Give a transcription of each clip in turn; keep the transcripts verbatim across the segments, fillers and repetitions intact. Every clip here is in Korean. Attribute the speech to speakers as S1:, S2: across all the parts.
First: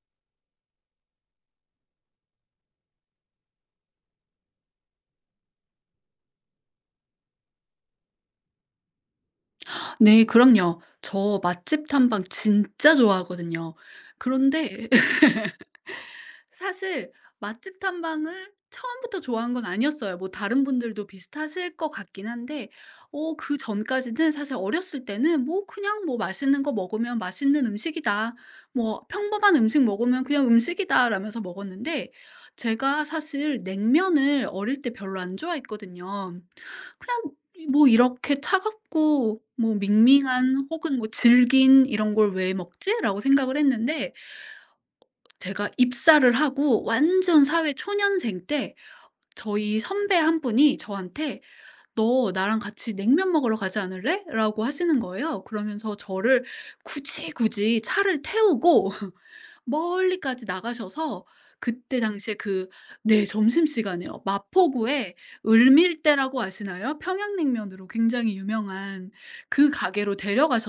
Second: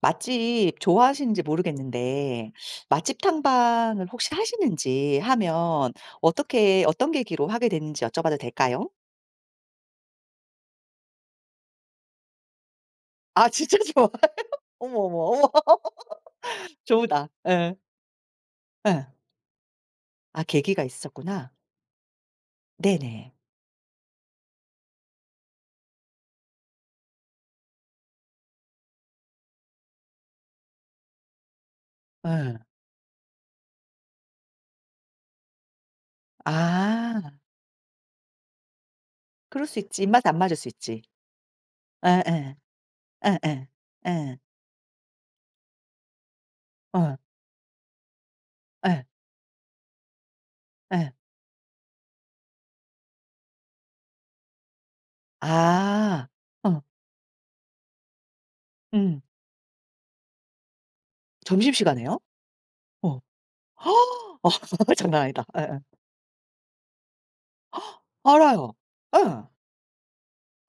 S1: 맛집 좋아하시는지 모르겠는데 맛집 탐방을 혹시 하시는지 하면 어떻게 어떤 계기로 하게 됐는지 여쭤봐도 될까요?
S2: 네, 그럼요. 저 맛집 탐방 진짜
S1: 아
S2: 좋아하거든요.
S1: 진짜 좋아.
S2: 그런데
S1: 어머, 어머, 어머.
S2: 사실
S1: 좋으다. 예.
S2: 맛집 탐방을
S1: 예.
S2: 처음부터 좋아한 건 아니었어요. 뭐
S1: 아
S2: 다른
S1: 계기가
S2: 분들도
S1: 있었구나.
S2: 비슷하실 것 같긴 한데
S1: 네네.
S2: 어 그전까지는 사실 어렸을 때는 뭐 그냥 뭐 '맛있는 거 먹으면 맛있는 음식이다. 뭐 평범한 음식 먹으면 그냥 음식이다.' 라면서 먹었는데,
S1: 예.
S2: 제가 사실 냉면을 어릴 때 별로 안 좋아했거든요.
S1: 아
S2: 그냥 뭐 이렇게 차갑고
S1: 그럴
S2: 뭐
S1: 수 있지. 입맛 안 맞을
S2: 밍밍한
S1: 수
S2: 혹은
S1: 있지.
S2: 뭐 질긴 '이런 걸 왜
S1: 예예.
S2: 먹지?'라고
S1: 예예.
S2: 생각을
S1: 예. 예.
S2: 했는데,
S1: 예.
S2: 제가 입사를 하고
S1: 어.
S2: 완전 사회 초년생 때
S1: 예.
S2: 저희 선배 한 분이
S1: 예.
S2: 저한테 "너 나랑 같이 냉면 먹으러 가지 않을래?"라고 하시는 거예요. 그러면서
S1: 아.
S2: 저를
S1: 어.
S2: 굳이, 굳이 차를 태우고
S1: 음.
S2: 멀리까지 나가셔서 그때
S1: 점심시간에요?
S2: 당시에 그,
S1: 어.
S2: 네, 점심시간에요.
S1: 어
S2: 마포구에
S1: 장난 아니다. 예예.
S2: 을밀대라고 아시나요? 평양냉면으로 굉장히
S1: 알아요.
S2: 유명한
S1: 예.
S2: 그 가게로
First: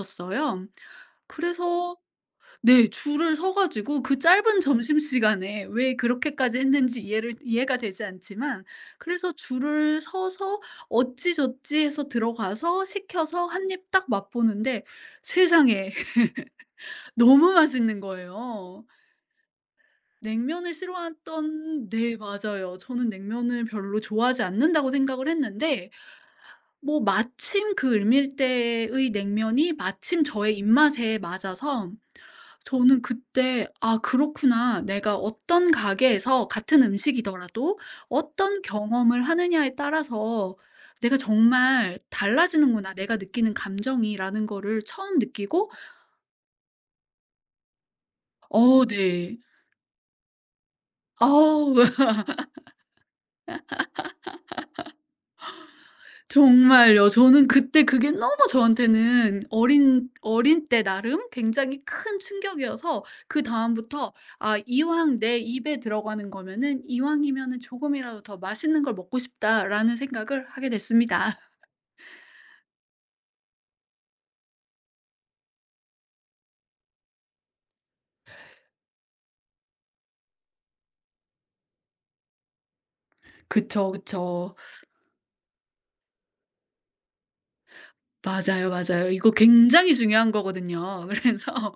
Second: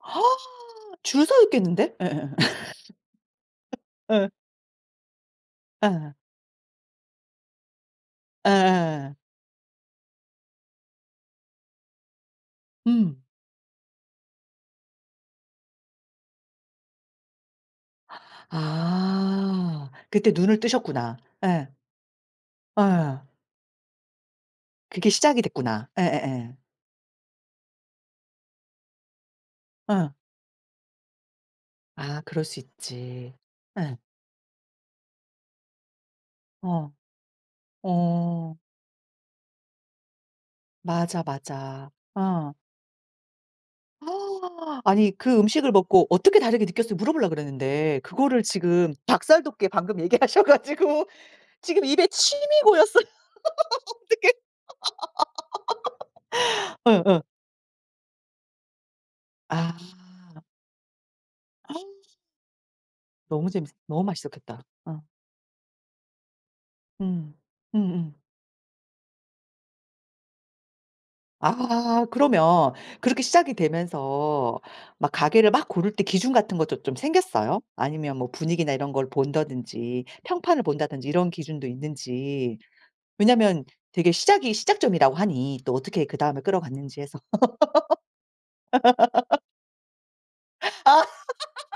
S1: 아 줄 서 있겠는데?
S2: 그래서,
S1: 예예예.
S2: 네, 줄을 서 가지고 그
S1: 예.
S2: 짧은 점심시간에 왜
S1: 예.
S2: 그렇게까지 했는지 이해를 이해가 되지 않지만,
S1: 예예예.
S2: 그래서 줄을 서서 어찌저찌 해서 들어가서
S1: 음.
S2: 시켜서 한입 딱 맛보는데, 세상에 너무 맛있는 거예요.
S1: 아. 그때 눈을
S2: 냉면을
S1: 뜨셨구나. 예.
S2: 싫어했던, 네, 맞아요. 저는
S1: 예.
S2: 냉면을 별로 좋아하지 않는다고
S1: 그게
S2: 생각을
S1: 시작이 됐구나.
S2: 했는데
S1: 예예예. 예. 예.
S2: 뭐 마침 그 을밀 대의 냉면이
S1: 어.
S2: 마침 저의 입맛에 맞아서,
S1: 아 그럴 수
S2: 저는
S1: 있지.
S2: 그때
S1: 예.
S2: '아 그렇구나. 내가 어떤 가게에서 같은
S1: 어.
S2: 음식이더라도
S1: 어.
S2: 어떤 경험을 하느냐에 따라서 내가
S1: 맞아, 맞아.
S2: 정말
S1: 어.
S2: 달라지는구나. 내가 느끼는 감정이.'라는 거를
S1: 아니
S2: 처음
S1: 그 음식을
S2: 느끼고,
S1: 먹고 어떻게 다르게 느꼈어요 물어보려고 그랬는데 그거를
S2: 어,
S1: 지금
S2: 네.
S1: 닭살 돋게 방금 얘기하셔 가지고
S2: 아우.
S1: 지금 입에 침이 고였어요. 어떡해. 어,
S2: 정말요.
S1: 어.
S2: 저는 그때 그게 너무 저한테는
S1: 아.
S2: 어린 어린 때 나름 굉장히 큰 충격이어서,
S1: 너무 재밌 너무
S2: 그다음부터 '아
S1: 맛있었겠다. 어.
S2: 이왕 내 입에 들어가는 거면은
S1: 음.
S2: 이왕이면은
S1: 음음.
S2: 조금이라도 더 맛있는 걸 먹고 싶다.'라는 생각을 하게 됐습니다.
S1: 아 그러면 그렇게 시작이 되면서 막 가게를 막 고를 때 기준 같은 것도 좀 생겼어요? 아니면 뭐 분위기나 이런 걸 본다든지 평판을 본다든지 이런 기준도 있는지. 왜냐면
S2: 그쵸,
S1: 되게
S2: 그쵸.
S1: 시작이 시작점이라고 하니 또 어떻게 그다음에 끌어갔는지 해서.
S2: 맞아요, 맞아요. 이거 굉장히 중요한 거거든요.
S1: 아
S2: 그래서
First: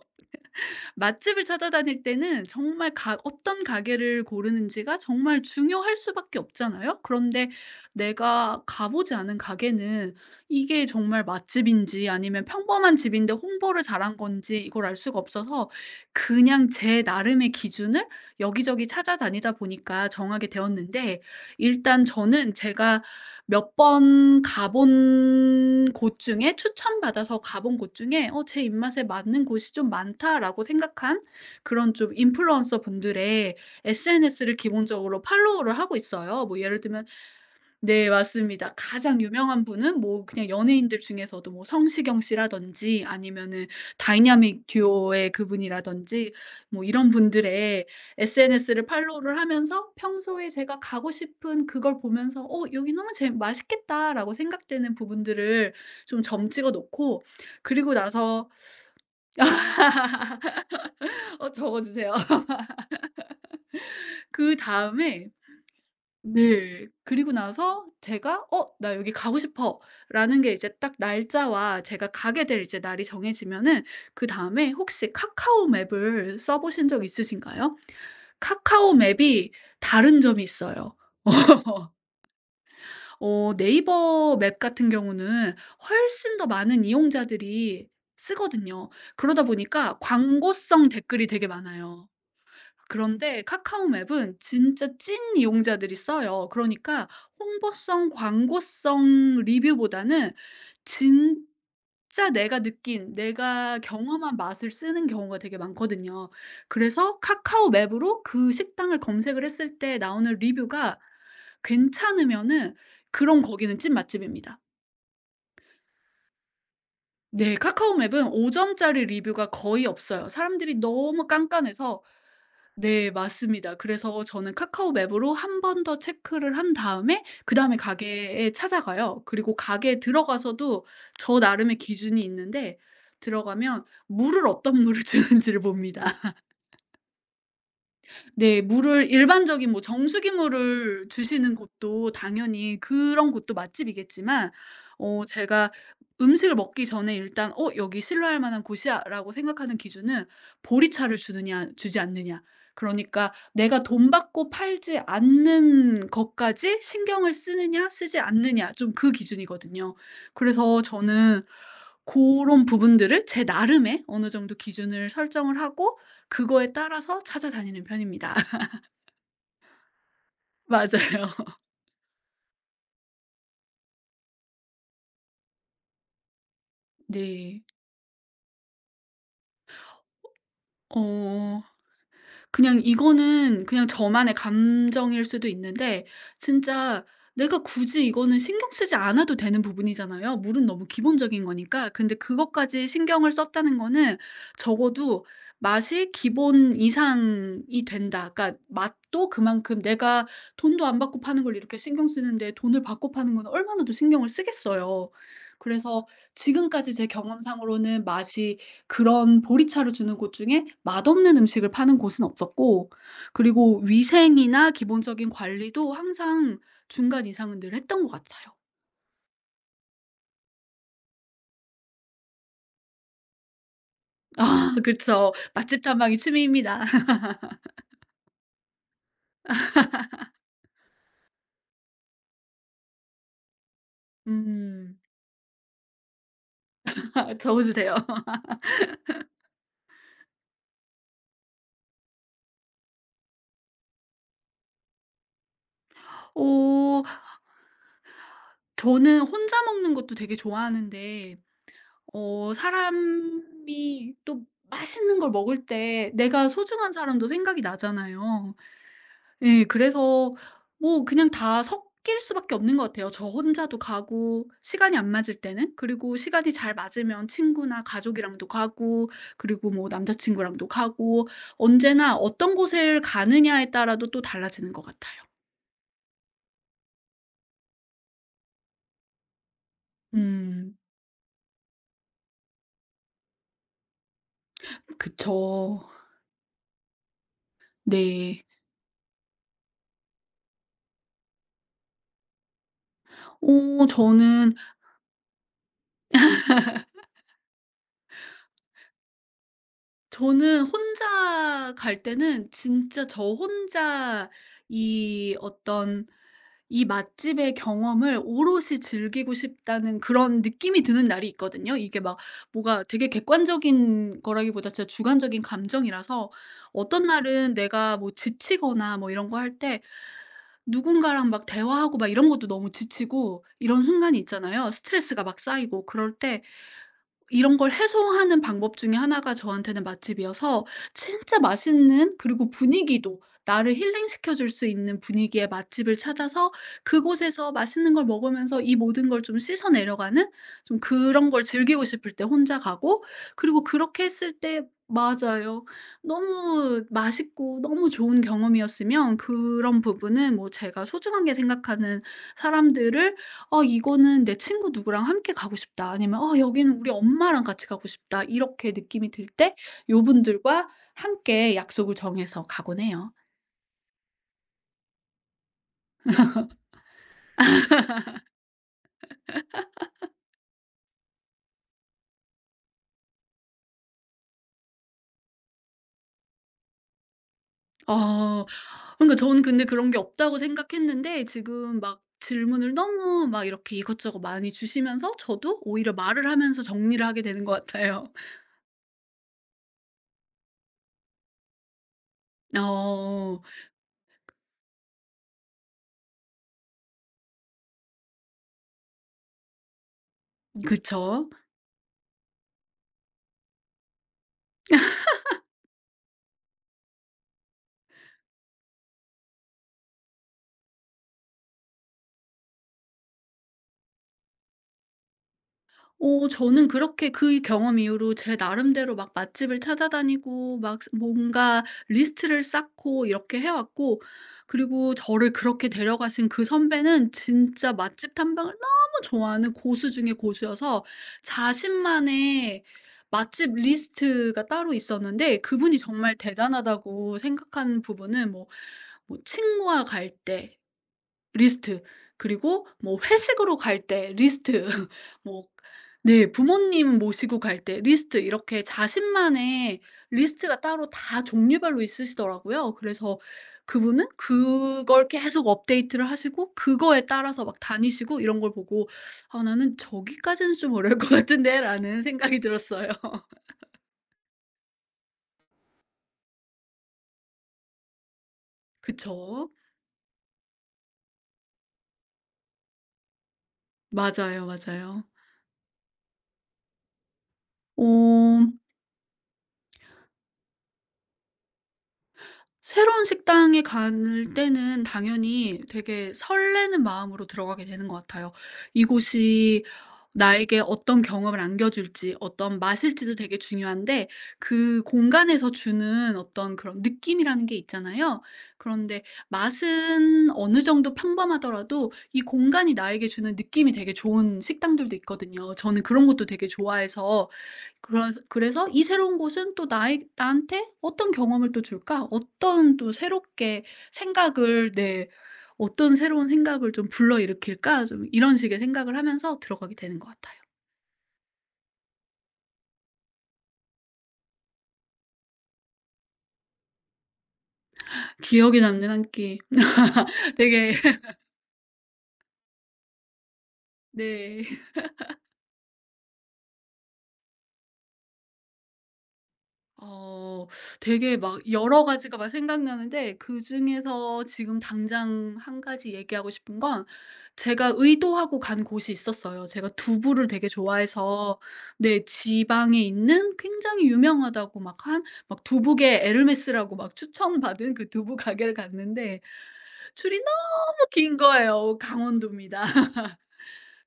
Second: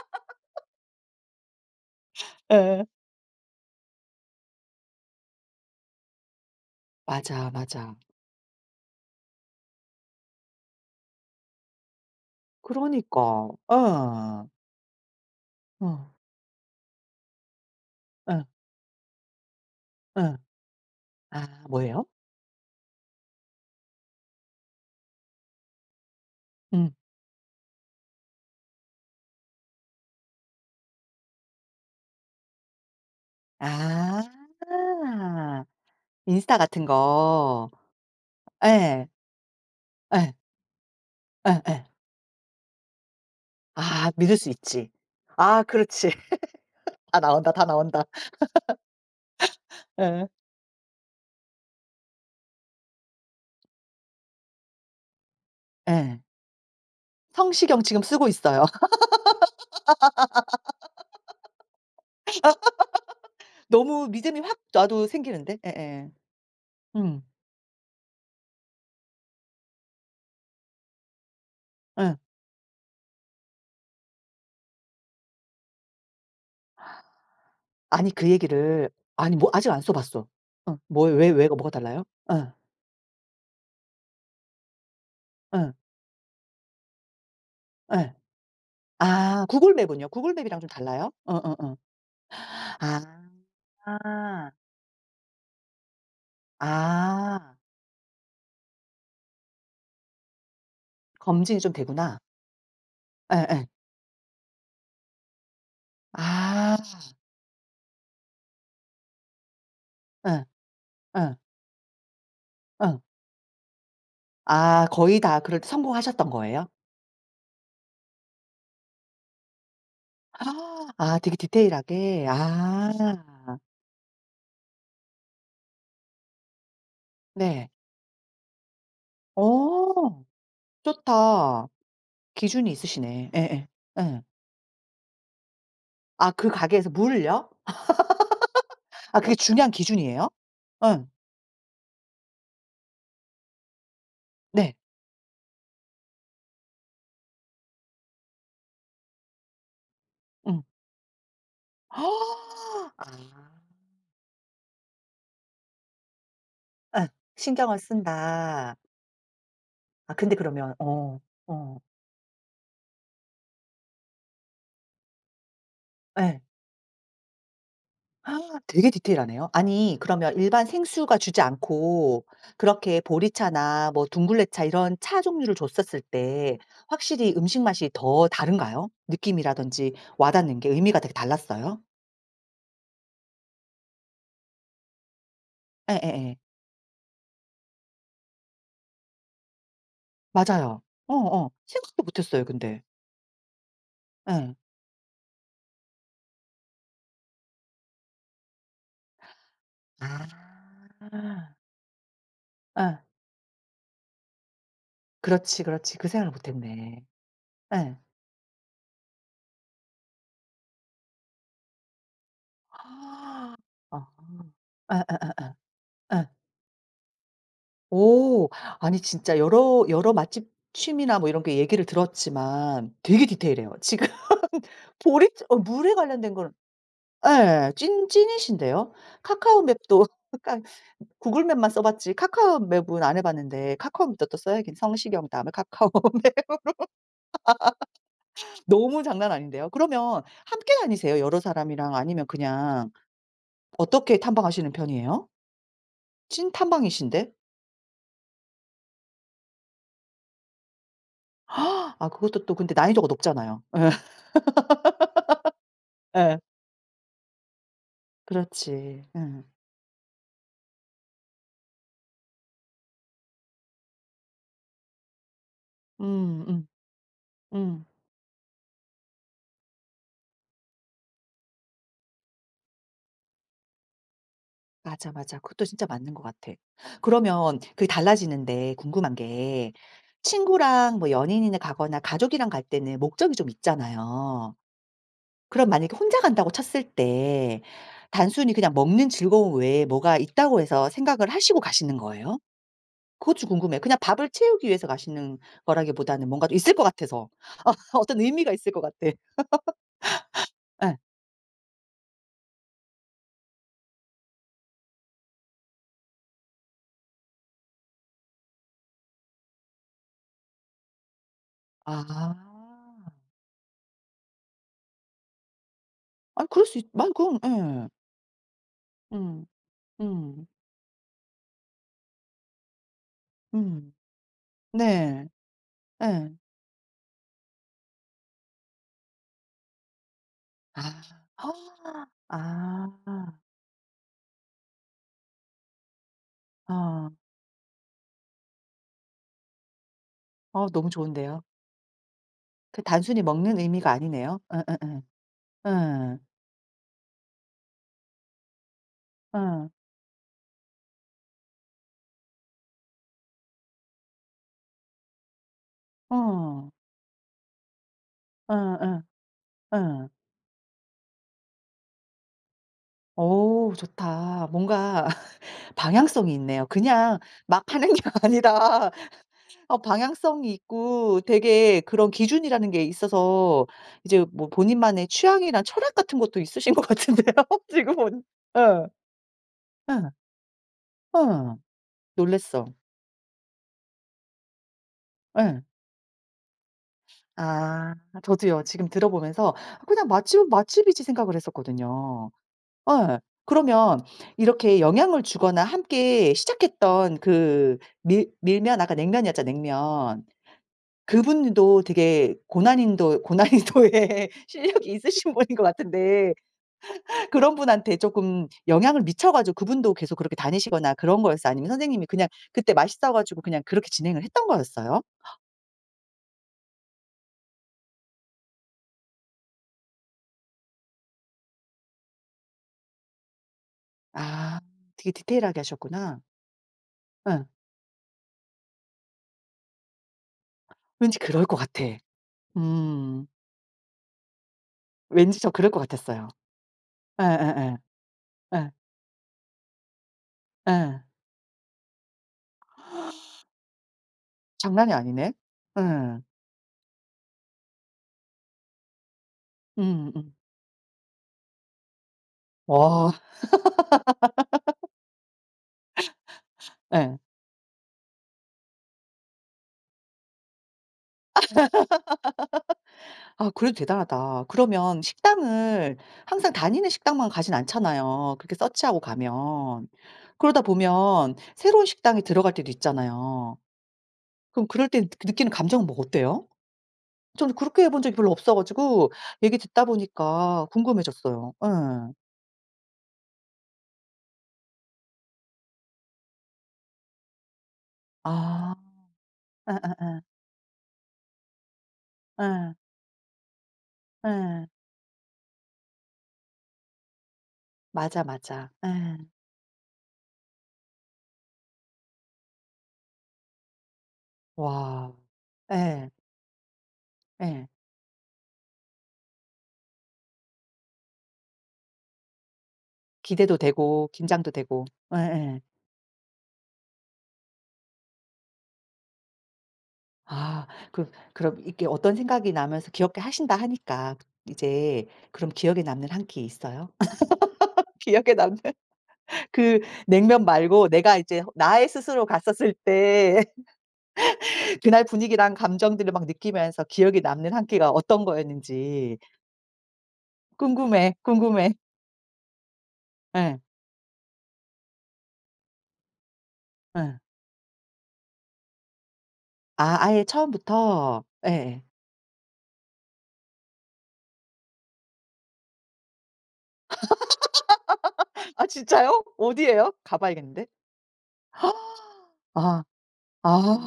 S2: 맛집을 찾아다닐 때는
S1: 예.
S2: 정말 가 어떤 가게를 고르는지가 정말 중요할 수밖에 없잖아요. 그런데
S1: 맞아, 맞아.
S2: 내가 가 보지 않은 가게는 이게 정말 맛집인지 아니면 평범한 집인데
S1: 그러니까.
S2: 홍보를 잘한
S1: 어.
S2: 건지 이걸 알 수가 없어서,
S1: 어.
S2: 그냥 제 나름의 기준을
S1: 어.
S2: 여기저기 찾아다니다 보니까
S1: 어.
S2: 정하게 되었는데,
S1: 아
S2: 일단
S1: 뭐예요?
S2: 저는 제가 몇 번 가본 곳 중에
S1: 음.
S2: 추천받아서 가본 곳 중에 '어 제 입맛에 맞는 곳이 좀 많다.'라고 생각한 그런 좀 인플루언서 분들의
S1: 아.
S2: 에스엔에스를 기본적으로 팔로우를 하고 있어요. 뭐
S1: 인스타
S2: 예를
S1: 같은
S2: 들면,
S1: 거.
S2: 네, 맞습니다.
S1: 예.
S2: 가장 유명한 분은 뭐
S1: 예.
S2: 그냥 연예인들 중에서도 뭐
S1: 예예.
S2: 성시경 씨라든지 아니면은
S1: 아 믿을 수
S2: 다이나믹
S1: 있지.
S2: 듀오의
S1: 아 그렇지.
S2: 그분이라든지, 뭐 이런
S1: 다 나온다, 다
S2: 분들의
S1: 나온다.
S2: 에스엔에스를 팔로우를 하면서
S1: 예.
S2: 평소에 제가 가고 싶은 그걸 보면서 '어 여기 너무 재 맛있겠다.'라고 생각되는 부분들을 좀
S1: 예.
S2: 점 찍어 놓고,
S1: 성시경
S2: 그리고
S1: 지금 쓰고
S2: 나서
S1: 있어요.
S2: 어 적어 주세요.
S1: 너무 믿음이 확 나도
S2: 그다음에
S1: 생기는데. 예예.
S2: 네.
S1: 음.
S2: 그리고 나서 제가 '어 나 여기 가고 싶어.'라는 게 이제 딱 날짜와 제가
S1: 예.
S2: 가게 될 이제 날이 정해지면은, 그다음에 혹시 카카오 맵을 써 보신 적 있으신가요?
S1: 아니 그 얘기를
S2: 카카오
S1: 아니 뭐
S2: 맵이
S1: 아직 안 써
S2: 다른
S1: 봤어.
S2: 점이
S1: 어
S2: 있어요.
S1: 뭐 왜 왜가 뭐가 달라요? 예.
S2: 어 네이버 맵 같은 경우는
S1: 예.
S2: 훨씬 더 많은 이용자들이
S1: 예.
S2: 쓰거든요. 그러다
S1: 아 구글
S2: 보니까
S1: 맵은요? 구글 맵이랑 좀
S2: 광고성
S1: 달라요?
S2: 댓글이 되게
S1: 어어어.
S2: 많아요.
S1: 아.
S2: 그런데 카카오 맵은 진짜 찐 이용자들이 써요. 그러니까
S1: 아.
S2: 홍보성, 광고성 리뷰보다는
S1: 검증이 좀 되구나.
S2: 진짜 내가 느낀,
S1: 예예.
S2: 내가 경험한 맛을 쓰는 경우가 되게 많거든요.
S1: 아.
S2: 그래서 카카오 맵으로 그 식당을 검색을 했을 때 나오는
S1: 예.
S2: 리뷰가
S1: 예.
S2: 괜찮으면은
S1: 예.
S2: 그럼 거기는 찐 맛집입니다.
S1: 아 거의 다 그럴 때 성공하셨던 거예요?
S2: 네. 카카오 맵은 오 점짜리 리뷰가 거의 없어요. 사람들이
S1: 아
S2: 너무
S1: 되게
S2: 깐깐해서.
S1: 디테일하게. 아.
S2: 네, 맞습니다. 그래서 저는 카카오 맵으로 한 번 더 체크를 한 다음에
S1: 네.
S2: 그다음에 가게에 찾아가요. 그리고 가게에
S1: 어
S2: 들어가서도 저
S1: 좋다.
S2: 나름의 기준이
S1: 기준이
S2: 있는데,
S1: 있으시네. 예예. 예.
S2: 들어가면
S1: 응.
S2: 물을 어떤 물을 주는지를 봅니다.
S1: 아그 가게에서 물을요?
S2: 네. 물을
S1: 아 그게
S2: 일반적인
S1: 중요한
S2: 뭐
S1: 기준이에요?
S2: 정수기 물을
S1: 예.
S2: 주시는 곳도 당연히 그런 곳도 맛집이겠지만,
S1: 네.
S2: 어 제가 음식을 먹기 전에 일단 '어 여기 신뢰할 만한 곳이야.'라고 생각하는 기준은
S1: 음.
S2: 보리차를 주느냐 주지
S1: 아.
S2: 않느냐. 그러니까 내가 돈 받고 팔지 않는 것까지
S1: 예.
S2: 신경을
S1: 신경을
S2: 쓰느냐 쓰지 않느냐
S1: 쓴다.
S2: 좀 그 기준이거든요.
S1: 아 근데 그러면
S2: 그래서
S1: 어.
S2: 저는
S1: 어.
S2: 고런 부분들을 제 나름의 어느 정도 기준을 설정을 하고
S1: 예.
S2: 그거에 따라서 찾아다니는 편입니다.
S1: 아 되게 디테일하네요. 아니 그러면 일반 생수가 주지
S2: 맞아요.
S1: 않고 그렇게 보리차나 뭐 둥글레차 이런 차 종류를 줬었을 때 확실히
S2: 네.
S1: 음식 맛이 더 다른가요? 느낌이라든지 와 닿는 게 의미가 되게
S2: 어.
S1: 달랐어요?
S2: 그냥 이거는 그냥 저만의 감정일 수도 있는데,
S1: 예예예.
S2: 진짜 내가 굳이 이거는 신경 쓰지 않아도 되는 부분이잖아요. 물은
S1: 맞아요.
S2: 너무 기본적인
S1: 어어.
S2: 거니까.
S1: 생각도
S2: 근데
S1: 못 했어요 근데.
S2: 그것까지 신경을 썼다는 거는
S1: 예.
S2: 적어도 맛이 기본 이상이 된다. 그러니까 맛도 그만큼 내가 돈도 안 받고 파는
S1: 아.
S2: 걸 이렇게 신경 쓰는데 돈을
S1: 예.
S2: 받고 파는 건 얼마나 더 신경을 쓰겠어요.
S1: 그렇지, 그렇지.
S2: 그래서
S1: 그 생각을 못
S2: 지금까지
S1: 했네.
S2: 제
S1: 예.
S2: 경험상으로는 맛이 그런 보리차를 주는 곳 중에 맛없는 음식을 파는 곳은 없었고,
S1: 아.
S2: 그리고
S1: 어
S2: 위생이나
S1: 예 예
S2: 기본적인
S1: 예
S2: 관리도
S1: 예.
S2: 항상 중간 이상은 늘 했던 것
S1: 오.
S2: 같아요.
S1: 아니 진짜 여러 여러 맛집 취미나 뭐 이런 게 얘기를 들었지만 되게 디테일해요. 지금
S2: 아
S1: 보리
S2: 그쵸.
S1: 어
S2: 맛집
S1: 물에
S2: 탐방이
S1: 관련된 거는
S2: 취미입니다.
S1: 예. 찐 찐이신데요. 카카오 맵도 그러니까 구글 맵만 써 봤지 카카오 맵은 안해 봤는데 카카오 맵도 또 써야겠
S2: 음.
S1: 성시경 다음에 카카오 맵.
S2: 적어주세요.
S1: 너무 장난 아닌데요. 그러면 함께 다니세요? 여러 사람이랑 아니면 그냥 어떻게 탐방하시는 편이에요? 찐
S2: 어
S1: 탐방이신데?
S2: 저는 혼자 먹는 것도 되게 좋아하는데,
S1: 아 그것도
S2: 어
S1: 또 근데 난이도가 높잖아요.
S2: 사람이 또 맛있는 걸 먹을 때
S1: 네
S2: 내가 소중한 사람도 생각이 나잖아요.
S1: 그렇지. 응,
S2: 예. 그래서 뭐 그냥 다 섞일 수밖에 없는 것 같아요. 저 혼자도 가고 시간이 안 맞을 때는, 그리고
S1: 음
S2: 시간이
S1: 음
S2: 잘 맞으면 친구나
S1: 음.
S2: 가족이랑도 가고 그리고 뭐 남자친구랑도 가고, 언제나 어떤 곳을 가느냐에 따라도 또 달라지는 것
S1: 맞아,
S2: 같아요.
S1: 맞아. 그것도 진짜 맞는 것 같아. 그러면 그게 달라지는데 궁금한 게
S2: 음.
S1: 친구랑 뭐 연인이나 가거나 가족이랑 갈 때는 목적이 좀 있잖아요. 그럼
S2: 그쵸.
S1: 만약에 혼자 간다고 쳤을 때
S2: 네.
S1: 단순히 그냥 먹는 즐거움 외에 뭐가 있다고 해서 생각을 하시고 가시는 거예요? 그것 도 궁금해요.
S2: 어
S1: 그냥 밥을
S2: 저는,
S1: 채우기 위해서 가시는 거라기보다는 뭔가 좀 있을 것 같아서. 어, 어떤 의미가 있을 것 같아.
S2: 저는
S1: 예.
S2: 혼자 갈 때는 진짜 저 혼자 이 어떤 이 맛집의 경험을 오롯이 즐기고 싶다는 그런 느낌이 드는 날이 있거든요. 이게 막
S1: 아.
S2: 뭐가 되게 객관적인 거라기보다 진짜 주관적인 감정이라서,
S1: 아니 그럴 수 있
S2: 어떤
S1: 만 그럼
S2: 날은
S1: 예.
S2: 내가 뭐 지치거나 뭐 이런 거
S1: 음.
S2: 할 때
S1: 음.
S2: 누군가랑 막 대화하고 막 이런 것도 너무 지치고 이런
S1: 음.
S2: 순간이 있잖아요. 스트레스가
S1: 네.
S2: 막 쌓이고 그럴
S1: 예.
S2: 때 이런 걸 해소하는 방법 중에 하나가 저한테는 맛집이어서, 진짜
S1: 아.
S2: 맛있는 그리고 분위기도
S1: 아.
S2: 나를 힐링시켜 줄 수 있는 분위기의 맛집을 찾아서
S1: 아.
S2: 그곳에서 맛있는 걸 먹으면서 이 모든 걸 좀 씻어 내려가는,
S1: 어
S2: 좀
S1: 너무
S2: 그런 걸
S1: 좋은데요.
S2: 즐기고 싶을 때 혼자
S1: 그
S2: 가고,
S1: 단순히 먹는
S2: 그리고
S1: 의미가
S2: 그렇게 했을
S1: 아니네요.
S2: 때,
S1: 예예예.
S2: 맞아요.
S1: 예.
S2: 너무 맛있고 너무 좋은 경험이었으면
S1: 예.
S2: 그런 부분은 뭐 제가 소중하게 생각하는 사람들을 '아 이거는 내 친구 누구랑 함께 가고 싶다.' 아니면 '아
S1: 어.
S2: 여기는 우리 엄마랑 같이 가고 싶다.' 이렇게
S1: 예예.
S2: 느낌이 들 때
S1: 예.
S2: 요분들과 함께 약속을 정해서 가곤 해요.
S1: 어 좋다. 뭔가 방향성이 있네요. 그냥 막 하는 게 아니라 어 방향성이 있고 되게 그런 기준이라는 게 있어서 이제 뭐 본인만의 취향이나 철학 같은 것도 있으신 것 같은데요 지금 보니.
S2: 아
S1: 예.
S2: 그러니까 저는 근데 그런 게
S1: 예.
S2: 없다고 생각했는데
S1: 예.
S2: 지금 막
S1: 놀랐어.
S2: 질문을 너무 막 이렇게 이것저것 많이 주시면서 저도
S1: 예.
S2: 오히려 말을 하면서 정리를 하게 되는 것
S1: 아
S2: 같아요.
S1: 저도요. 지금 들어보면서 '그냥 맛집은 맛집이지.' 생각을 했었거든요. 예.
S2: 어
S1: 그러면 이렇게 영향을 주거나 함께 시작했던 그 밀 밀면 아까 냉면이었죠 냉면.
S2: 그쵸.
S1: 그분도 되게 고난인도 고난이도의 실력이 있으신 분인 것 같은데 그런 분한테 쪼끔 영향을 미쳐 가지고 그분도 계속 그렇게 다니시거나 그런 거였어요? 아니면 선생님이 그냥 그때 맛있어 가지고 그냥 그렇게 진행을 했던 거였어요?
S2: 어 저는 그렇게 그 경험 이후로 제 나름대로 막 맛집을 찾아다니고 막 스 뭔가 리스트를 쌓고 이렇게 해 왔고,
S1: 아
S2: 그리고
S1: 되게
S2: 저를
S1: 디테일하게
S2: 그렇게
S1: 하셨구나.
S2: 데려가신 그 선배는
S1: 예.
S2: 진짜 맛집 탐방을 너무 좋아하는 고수 중의 고수여서
S1: 왠지 그럴 것 같아.
S2: 자신만의
S1: 음.
S2: 맛집 리스트가 따로 있었는데,
S1: 왠지 저 그럴
S2: 그분이
S1: 것
S2: 정말
S1: 같았어요.
S2: 대단하다고
S1: 예예예.
S2: 생각한 부분은 뭐
S1: 예. 예.
S2: 뭐 친구와 갈때
S1: 예, 예.
S2: 리스트. 그리고 뭐 회식으로 갈 때 리스트.
S1: 장난이 아니네.
S2: 뭐
S1: 예.
S2: 네 부모님 모시고 갈 때 리스트, 이렇게 자신만의
S1: 음음.
S2: 리스트가 따로 다 종류별로 있으시더라고요.
S1: 와
S2: 그래서 그분은 그걸 계속 업데이트를 하시고 그거에
S1: 예.
S2: 따라서 막 다니시고 이런 걸 보고 '아 나는 저기까지는 좀 어려울 것 같은데.'라는 생각이 들었어요.
S1: 아 그래도 대단하다. 그러면 식당을 항상 다니는 식당만 가진 않잖아요, 그렇게 서치하고
S2: 그쵸.
S1: 가면. 그러다 보면 새로운 식당에 들어갈 때도 있잖아요.
S2: 맞아요,
S1: 그럼 그럴 때
S2: 맞아요.
S1: 그 느끼는 감정은 뭐 어때요? 저는 그렇게
S2: 어
S1: 해본 적이 별로 없어 가지고 얘기 듣다 보니까 궁금해졌어요. 예.
S2: 새로운 식당에 갈 때는 당연히 되게 설레는 마음으로 들어가게 되는 것 같아요.
S1: 아.
S2: 이곳이
S1: 예예예.
S2: 나에게 어떤 경험을 안겨줄지, 어떤
S1: 예.
S2: 맛일지도 되게 중요한데,
S1: 예.
S2: 그 공간에서 주는 어떤 그런 느낌이라는 게 있잖아요.
S1: 맞아, 맞아.
S2: 그런데
S1: 예.
S2: 맛은 어느 정도 평범하더라도 이 공간이 나에게 주는 느낌이 되게 좋은 식당들도
S1: 와.
S2: 있거든요. 저는 그런
S1: 예.
S2: 것도 되게 좋아해서
S1: 예.
S2: 그런 그래서 이 새로운 곳은 또 나에 나한테 어떤 경험을 또 줄까? 어떤 또
S1: 기대도
S2: 새롭게
S1: 되고 긴장도
S2: 생각을
S1: 되고.
S2: 내
S1: 예예.
S2: 어떤 새로운 생각을 좀 불러일으킬까? 좀 이런 식의 생각을 하면서 들어가게 되는 것 같아요.
S1: 아 그 그럼 이게 어떤 생각이 나면서 기억해 하신다 하니까 이제 그럼 기억에 남는 한 끼 있어요? 기억에 남는
S2: 기억에 남는 한 끼.
S1: 그 냉면
S2: 되게
S1: 말고 내가 이제 나의 스스로 갔었을 때
S2: 네.
S1: 그날 분위기랑 감정들을 막 느끼면서 기억에 남는 한 끼가 어떤 거였는지
S2: 어
S1: 궁금해,
S2: 되게 막
S1: 궁금해.
S2: 여러 가지가 막 생각나는데
S1: 예.
S2: 그중에서 지금 당장 한 가지 얘기하고 싶은 건
S1: 예.
S2: 제가 의도하고 간 곳이 있었어요. 제가
S1: 아 아예
S2: 두부를 되게
S1: 처음부터?
S2: 좋아해서,
S1: 예
S2: 네, 지방에 있는 굉장히 유명하다고 막 한 막 두부계 에르메스라고 막 추천받은 그 두부 가게를
S1: 아
S2: 갔는데,
S1: 진짜요? 어디예요?
S2: 줄이
S1: 가 봐야겠는데.
S2: 너무 긴 거예요. 강원도입니다.
S1: 아.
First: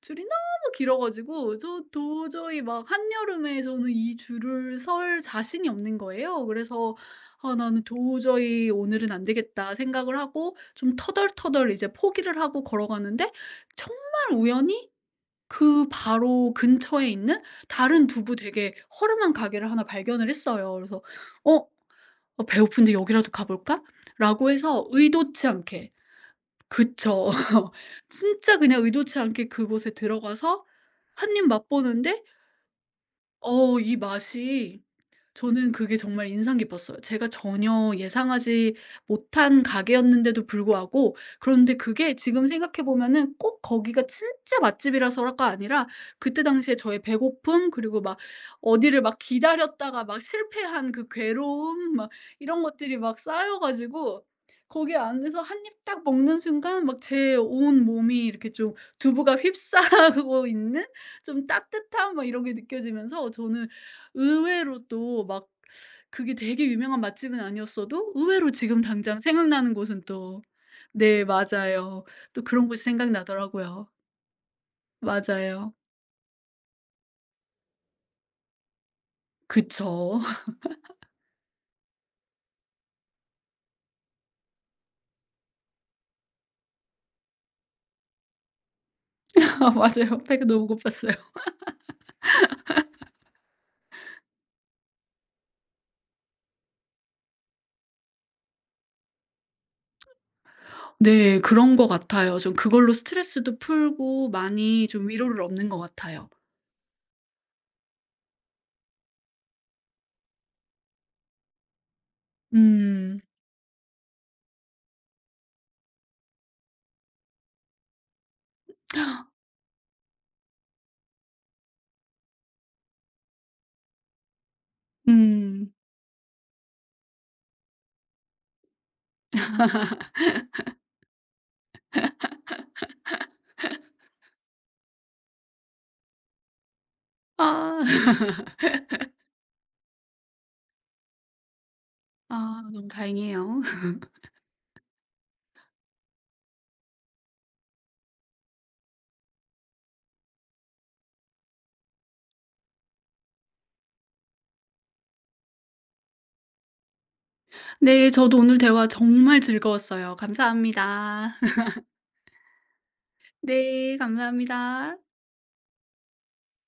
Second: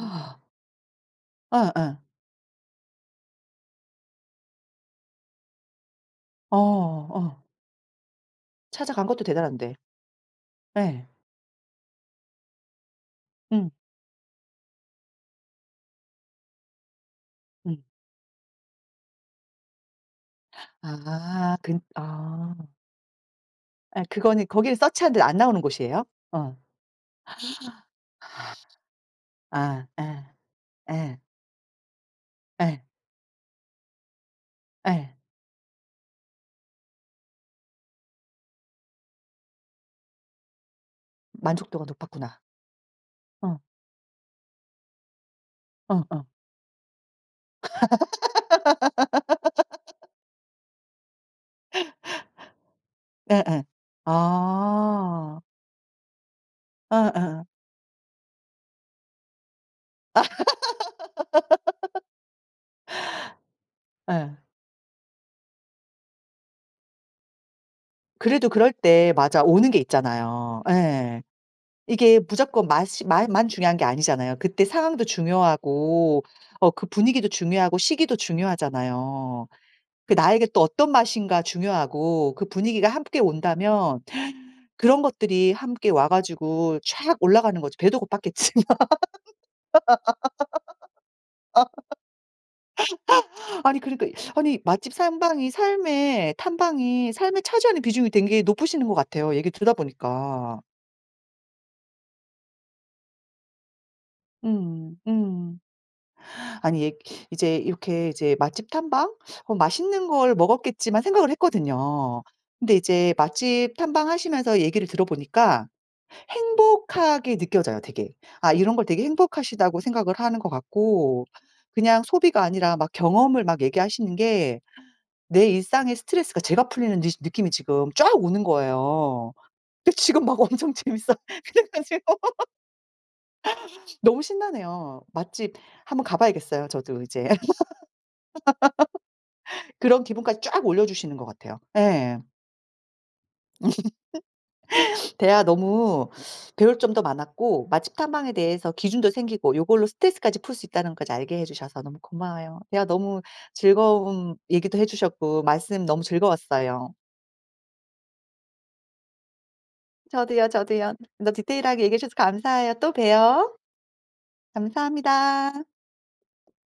S2: 줄이 너무 길어가지고 저
S1: 예예.
S2: 도저히 막 한여름에 저는 이 줄을 설 자신이 없는 거예요.
S1: 어
S2: 그래서
S1: 어.
S2: '아, 나는 도저히
S1: 찾아간
S2: 오늘은
S1: 것도
S2: 안 되겠다.'
S1: 대단한데.
S2: 생각을 하고 좀
S1: 예.
S2: 터덜터덜 이제 포기를 하고 걸어가는데
S1: 음
S2: 정말 우연히 그 바로 근처에 있는
S1: 음.
S2: 다른 두부 되게 허름한 가게를 하나 발견을 했어요. 그래서 어,
S1: 아 근
S2: 어,
S1: 아.
S2: 배고픈데 여기라도 가볼까?
S1: 예 그거는
S2: 라고
S1: 거기는
S2: 해서
S1: 서치하는데 안
S2: 의도치
S1: 나오는
S2: 않게
S1: 곳이에요? 어.
S2: 그쵸. 진짜 그냥 의도치 않게
S1: 아
S2: 그곳에
S1: 예.
S2: 들어가서
S1: 예.
S2: 한 입 맛보는데,
S1: 예.
S2: 어 이 맛이,
S1: 예.
S2: 저는 그게 정말 인상 깊었어요. 제가 전혀 예상하지 못한 가게였는데도 불구하고, 그런데
S1: 만족도가
S2: 그게
S1: 높았구나.
S2: 지금 생각해 보면은 꼭
S1: 어.
S2: 거기가 진짜 맛집이라서가 아니라
S1: 어 어.
S2: 그때 당시에 저의 배고픔 그리고 막 어디를 막 기다렸다가 막 실패한 그 괴로움 막 이런 것들이 막 쌓여
S1: 예예.
S2: 가지고 거기 안에서
S1: 아.
S2: 한입 딱 먹는 순간 막 제
S1: 예예.
S2: 온 몸이 이렇게 좀 두부가 휩싸고 있는 좀 따뜻함 막 이런 게 느껴지면서, 저는
S1: 예.
S2: 의외로 또 막, 그게 되게 유명한 맛집은 아니었어도
S1: 그래도
S2: 의외로
S1: 그럴
S2: 지금
S1: 때
S2: 당장
S1: 맞아 오는
S2: 생각나는
S1: 게
S2: 곳은 또,
S1: 있잖아요. 예.
S2: 네, 맞아요.
S1: 이게
S2: 또 그런
S1: 무조건
S2: 곳이
S1: 맛이 마 만 중요한 게
S2: 생각나더라고요.
S1: 아니잖아요. 그때 상황도
S2: 맞아요.
S1: 중요하고 어 그 분위기도 중요하고 시기도 중요하잖아요. 그
S2: 그쵸.
S1: 나에게 또 어떤 맛인가 중요하고 그 분위기가 함께 온다면 그런 것들이 함께 와 가지고 촥 올라가는 거죠. 배도 고팠겠지만.
S2: 맞아요. 배가 너무 고팠어요.
S1: 아니 그러니까 아니 맛집 상방이 삶의 탐방이 삶에 차지하는 비중이 되게 높으시는 것 같아요, 얘기 듣다 보니까.
S2: 네, 그런 것 같아요. 좀 그걸로 스트레스도 풀고 많이
S1: 음.
S2: 좀 위로를
S1: 음.
S2: 얻는 것 같아요.
S1: 아니 얘- 이제 이렇게 이제 맛집 탐방? 어 맛있는 걸 먹었겠지만 생각을 했거든요. 근데 이제
S2: 음.
S1: 맛집 탐방하시면서 얘기를 들어보니까 행복하게 느껴져요 되게. 아 이런 걸 되게 행복하시다고 생각을 하는 것 같고 그냥 소비가 아니라 막 경험을 막 얘기하시는 게 내
S2: 음.
S1: 일상의 스트레스가 제가 풀리는 느 느낌이 지금 쫙 오는 거예요. 근데 지금 막 엄청 재밌어. 그래 가지고 너무 신나네요. 맛집 한번 가 봐야겠어요 저도 이제.
S2: 아.
S1: 그런 기분까지 쫙 올려주시는 것 같아요. 예.
S2: 아 너무 다행이에요.
S1: 대화 너무 배울 점도 많았고 맛집 탐방에 대해서 기준도 생기고 요걸로 스트레스까지 풀 수 있다는 것까지 알게 해 주셔서 너무 고마워요. 대화 너무 즐거운 얘기도 해 주셨고 말씀 너무 즐거웠어요.
S2: 네, 저도 오늘 대화 정말 즐거웠어요.
S1: 저도요, 저도요. 너
S2: 감사합니다.
S1: 디테일하게 얘기해 주셔서 감사해요. 또 봬요.
S2: 네, 감사합니다.
S1: 감사합니다.